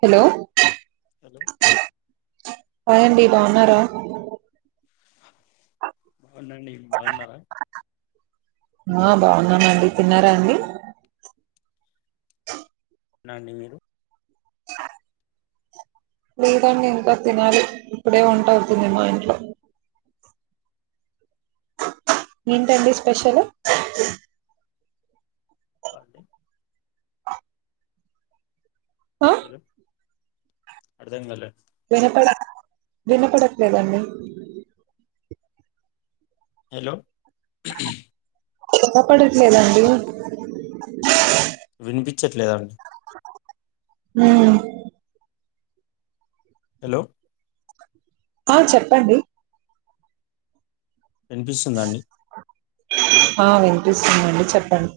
Hello hello hi అండి బాగున్నారా బాగున్నాండి బాగున్నారా ఆ బాగున్నామండి తిన్నారా అండి తిన్న అండి మీరు లేదు అండి ఇంకా తినాలి ఇప్పుడే వంటవుతుంది మా ఇంట్లో ఏంటండి స్పెషల్ అండి ఆ హలో అర్థం కాలే వినపడ వినపడట్లేదండి హలో కపడట్లేదండి వినిపించట్లేదా ఉహు హలో ఆ చెప్పండి వినిపిస్తుందా అండి ఆ వినిపిస్తుంది అండి చెప్పండి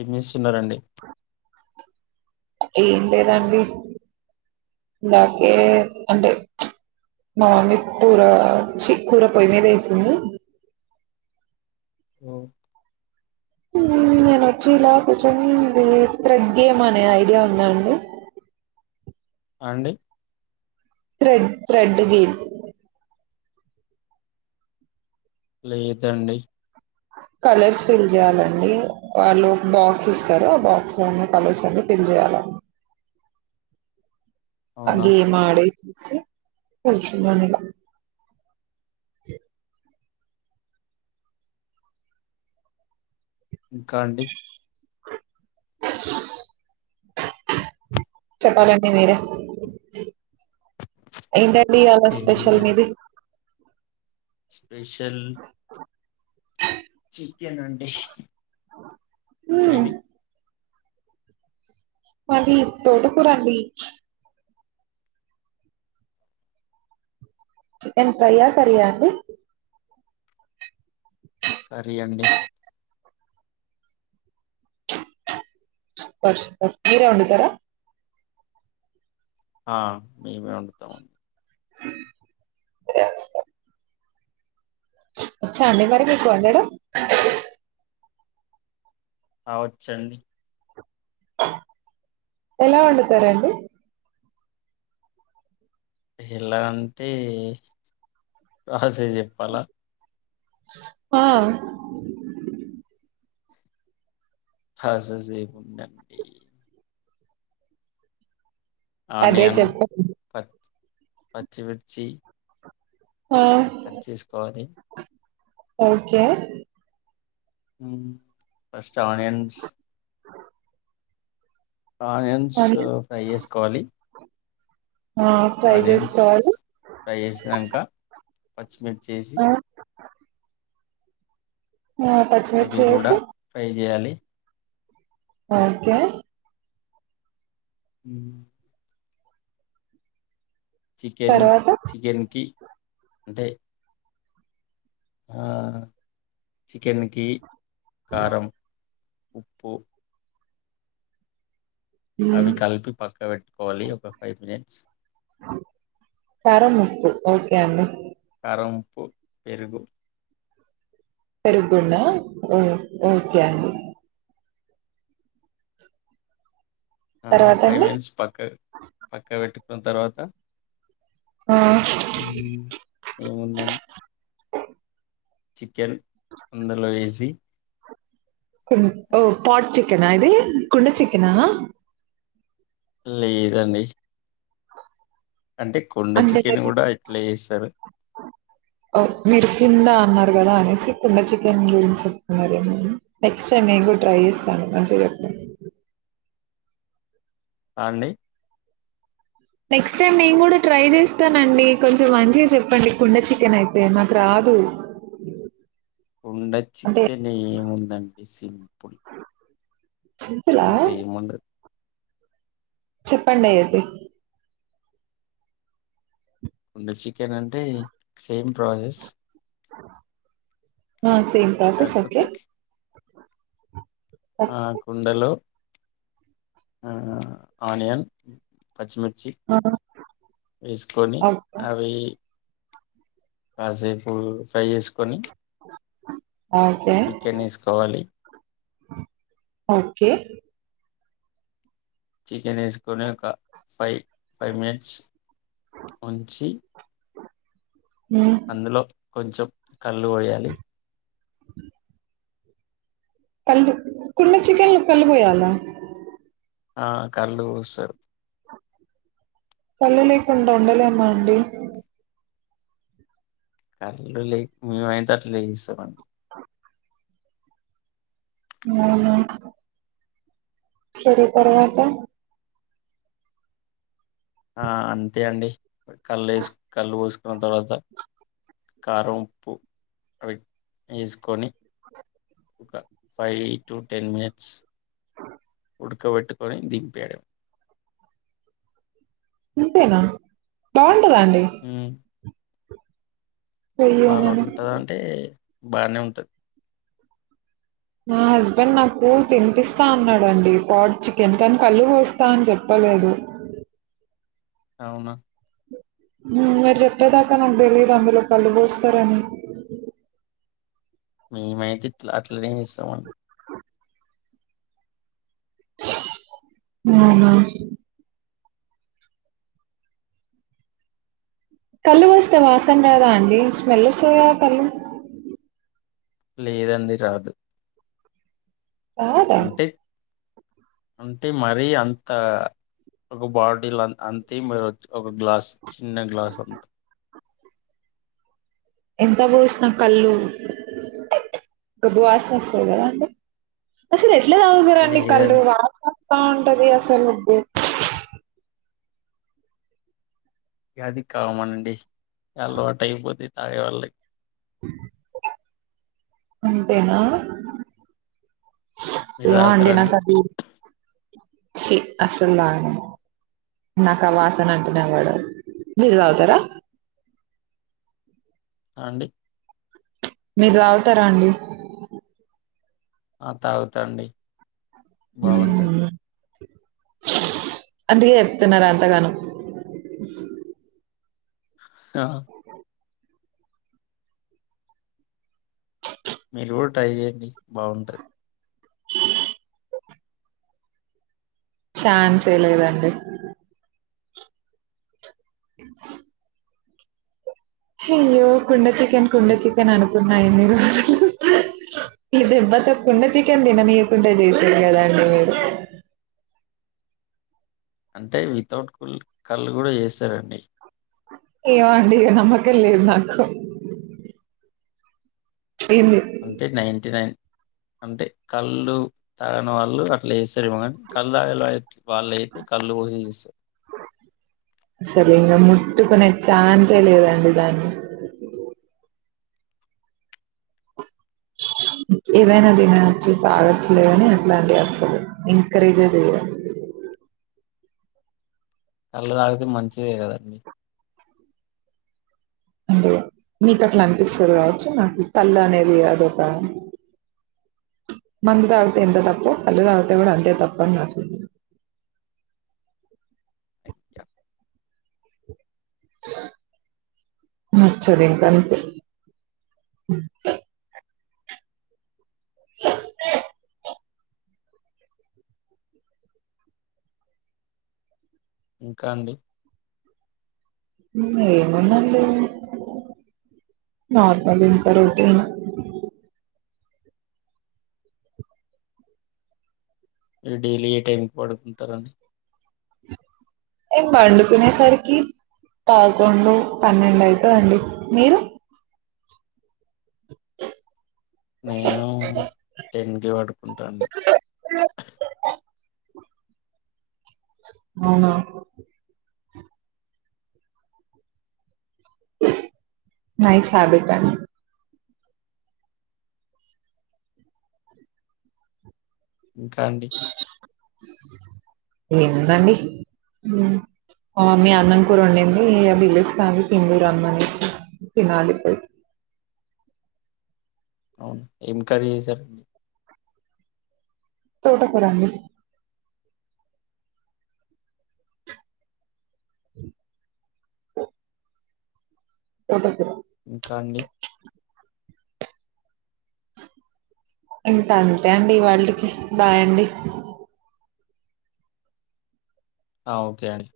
ఏం చేస్తున్నారండి ఏం లేదండి ఇందాకే అంటే మా మమ్మీ కూర చి కూర పొయ్యి మీద వేసింది ఓ, నేను వచ్చి ఇలా కూర్చొని ఇది థ్రెడ్ థెర్డ్ గేమ్ అనే ఐడియా ఉంద అండి అండి త్రెడ్ త్రెడ్ గేమ్ లేదండి కలర్స్ ఫిల్ చేయాలండి వాళ్ళు బాక్స్ ఇస్తారు ఆ బాక్స్ లో ఉన్న కలర్స్ అన్ని ఫిల్ చేయాల ఆ అవునా గేమ్ ఆడే అయితే కూర్చున్నాను ఇలా ఇంకా అండి చెప్పాలండి మీరే ఏంటండి ఇవ్వాలా స్పెషల్ ఏముందండి మీది స్పెషల్ చికెన్ అండి మీది హ్మ్ మాది తోటకూరండి చికెన్ ఫ్రైయ్యా, కరీయా అండి? కర్రీ అండి సుపర్ సు, మీరే వండుతరా? ఆ మేమే వండుతామండి. బ్యాచిలర్ ఒచ్చా అండి మరి మీకు వండడం? ఆ వచ్చండి ఎలా వండుతారండి? ఎలా అంటే ప్రాస్ తే జెప్పాలా ఆ ప్రాజెస్ ఏముందండి అదే చెప్పండి పచ్చి మిర్చి ఆ కట్ జేసుకోవాలి ఓకే ఫస్ట్ ఆనియన్స్ ఆనియన్స్ అని ఫ్రై జేస్కోవాలి ఆ ఫ్రై ఆనియన్స్ చేసుకోవాలి ఫ్రై చేసినంకా పచ్చిమిర్ చేసి ఆ హా పచ్చిమిర్చి అవి గూడా యేసి ఫ్రై చేయాలి. ఓకే హ్మ్ చికెన్ తర్వాత చికెన్ కి అంటే ఆ చికెన్కి కారం ఉప్పు మ్మ్ అవి కలిపి పక్కబేట్టుకోవాలి ఒక ఫైవ్ మినిట్స్, కారం ఉప్పు ఓకే అండి కారం ప్పు, పెరుగు పెరుగున్నా ఉమ్ ఓకే అండి తర్వాత ఫైవ్ అండి మినిట్స్ ట్స్ పక్క పక్క బెట్టు దాన్తర్వాత ఆ ఏముందండ్ చికెన్ అందలో ఏసి [unintelligible] ఓ పాట్ చికెనా ఇది కుండ చికెనా [unintelligible] ఇదండి అంటే చికెన్ మి కూడా ఇట్లా చేస్తారు మీరు కిందన్నర కదా అనేసి కుండ చికెన్ గురించి చెప్తున్నారుేమ నెక్స్ట్ టైమ్ ఎకుో ట్రై చేస్తాను మంచి చెప్ప అ అండి నెక్స్ట్ టైమ్ నేను కూడా ట్రై చేస్తానండి కొంచెం మంచిగా చెప్పండి కుండ చికెన్ అయితే నాకు రాదు కొండ అంటే చికెన్ ఏము ఉందండి సింపుల్ సింపులా అంతే ఏం ఉంద చెప్పండి అయితే కుండ చికెన్ అంటే సేమ్ ప్రాసెస్ ఆ సేమ్ ప్రోసెస్ ఓకే కాకపోతే ఆ కుండలొ ఆనియన్ పచ్చిమిర్ చి వేసుకొని ఓకే. అవి కాసేపు ఫ్రై చేసుకొని ఓకే. చికెన్ వేసుకోవాలి ఓకే చికెన్ వేసుకొని ఒక ఫైవ్ ఫైవ్ మినిట్స్ ఉంచి ఆ అందులో కొంచెం కళ్ళు పోయాలి కళ్ళు కుండ చికెన్ కళపోయాలా ఆ కళ్ళు పోస్తారు కళ్ళు లేకుండా వండలేమా అండి కళ్ళు లే మేము అయితే అట్లే చేస్తామండి [unintelligible] సరే తరువాత ఆ అంతే అండి కల్ ఎస్ కళ్ళు పోస్ దాన్ తర్వాత కారం ఉప్పు అవి వేసుకొని అ ఒక ఫైవ్ టు టెన్ మినిట్స్ ఉడకబెట్టుకొని దింపేయాడంమే ఇంతేనా [unintelligible] [unintelligible] అండి అయ్యో! నేను బాగుంటదంటే బాగానే ఉంటది మా హస్బెండ్ నాకు తినిపిస్తా అన్నాడండి పాడ్ చికెన్ తను కల్లు పోస్తా అని చెప్పలేదు అవునా మీరు చెప్పేదాకా నాకు తెలీదు అందులో కల్లు పోస్తారని మీమైతే ఇట్ల అట్లనే చేస్తామన్ అవునా కల్లు పోస్తే వాసన రాదా అండి స్మెల్ వస్తాది కదా కల్లు లేదండి రాదు రాదా అంటే అంటే మరీ అంత ఒక బాటిల్ అన్ అంతేం పోయరు ఒక గ్లాస్ చిన్న గ్లాస్ అంత్ ఎంత పోస్నా కల్లు గబ్బు వాసన వస్తది కదా అండి అసలు ఎ ఎట్ల తాగుతారండి కల్లు లేదండి వా [inaudible] స్తా ఉంటది అసలు బో వ్యా అది కామన్ అండి అలవాటైపోతే తాగేవాళ్ళ అంతేనా మీరు ఏండినాస తాగుతారండి ఛీ అస్సలు తాగను నాకు ఆ వాసన అంటేనే బడదు మీరు తగుతారా ఆ అండి మీరు తాగుతారా అండి ఆ తాగుతా అండి బావుంటది. [inaudible] అందుకే చెప్తున్నారా అంతగాను ఆ మీరు గుడ్ ట్రై చేయండి బావుంటా ఛాన్సే లేదండి హాయ్యో కుండ చె కన్ కుండ హ్మ్. చికన్ అను కున్నా ఇన్ని రోజులు ఈ దెబ్బతో కుండ చికెన్ తిననీయకుండా చేసిర్రు కదండి మీరు అంటే వితౌట్ కుల్ కల్లు కూడా చేసారండి ఏమో అండి ఇగ నమ్మకం లేదు నాకు ఏంది అంటే నైన్టీ నైన్ అంటే కల్లు తాగని వాళ్ళు అట్లా చేస్తారు ఏమో కానీ కల్లు తాగేళ్ళు ఐ వాళ్ళు అయితే కల్లు పోసి చేస్తా అసలు ఇంగ ముట్టుకునే ఛాన్సే లేదండి దాన్ని ఏదైనా తినచ్చు తాగచ్చు లేగాని అట్లాంటివి అసలు ఎంకరేజే చెయ్యా కల్లు తాగితే మంచిదే కదండి అంటే మీకు అట్లా అనిపిస్తాది కావచ్చు నాకు కల్లు అనేది అదొక మందు తాగితే ఎంత తప్పో కల్లు తాగితే కూడా అంతే తప్పు అని నాకు అయ్యా! నచ్చదింక అంతే ఇంకా అండి ఏముందండి నార్మల్ ఇకా రొటీన్ మీరు డైలీ ఏ టైంకి పడుకుంటారండి ఏం పండుకునేసరికి పదకొండు పన్నెండు అయితాది అండి మీరు నేను టెన్ కి పడుకుంటాండి అవునా నైస్ హ్యాబిట్ అండి ఇంకా అండి ఏముందండి మా మమ్మీ అన్నం కూర వండింది ఇక పీలోస్తాంది తీన్ దూ రమ్మనేసి తినాలి పోయి అవును ఏం కరీ చేసారండి తోటకుర అండి తోట కూర ఇంకా అండి? ఇంకా అంతే అండి ఈ వాళ్ళింటి కి బై అండి ఆ ఒకే అండి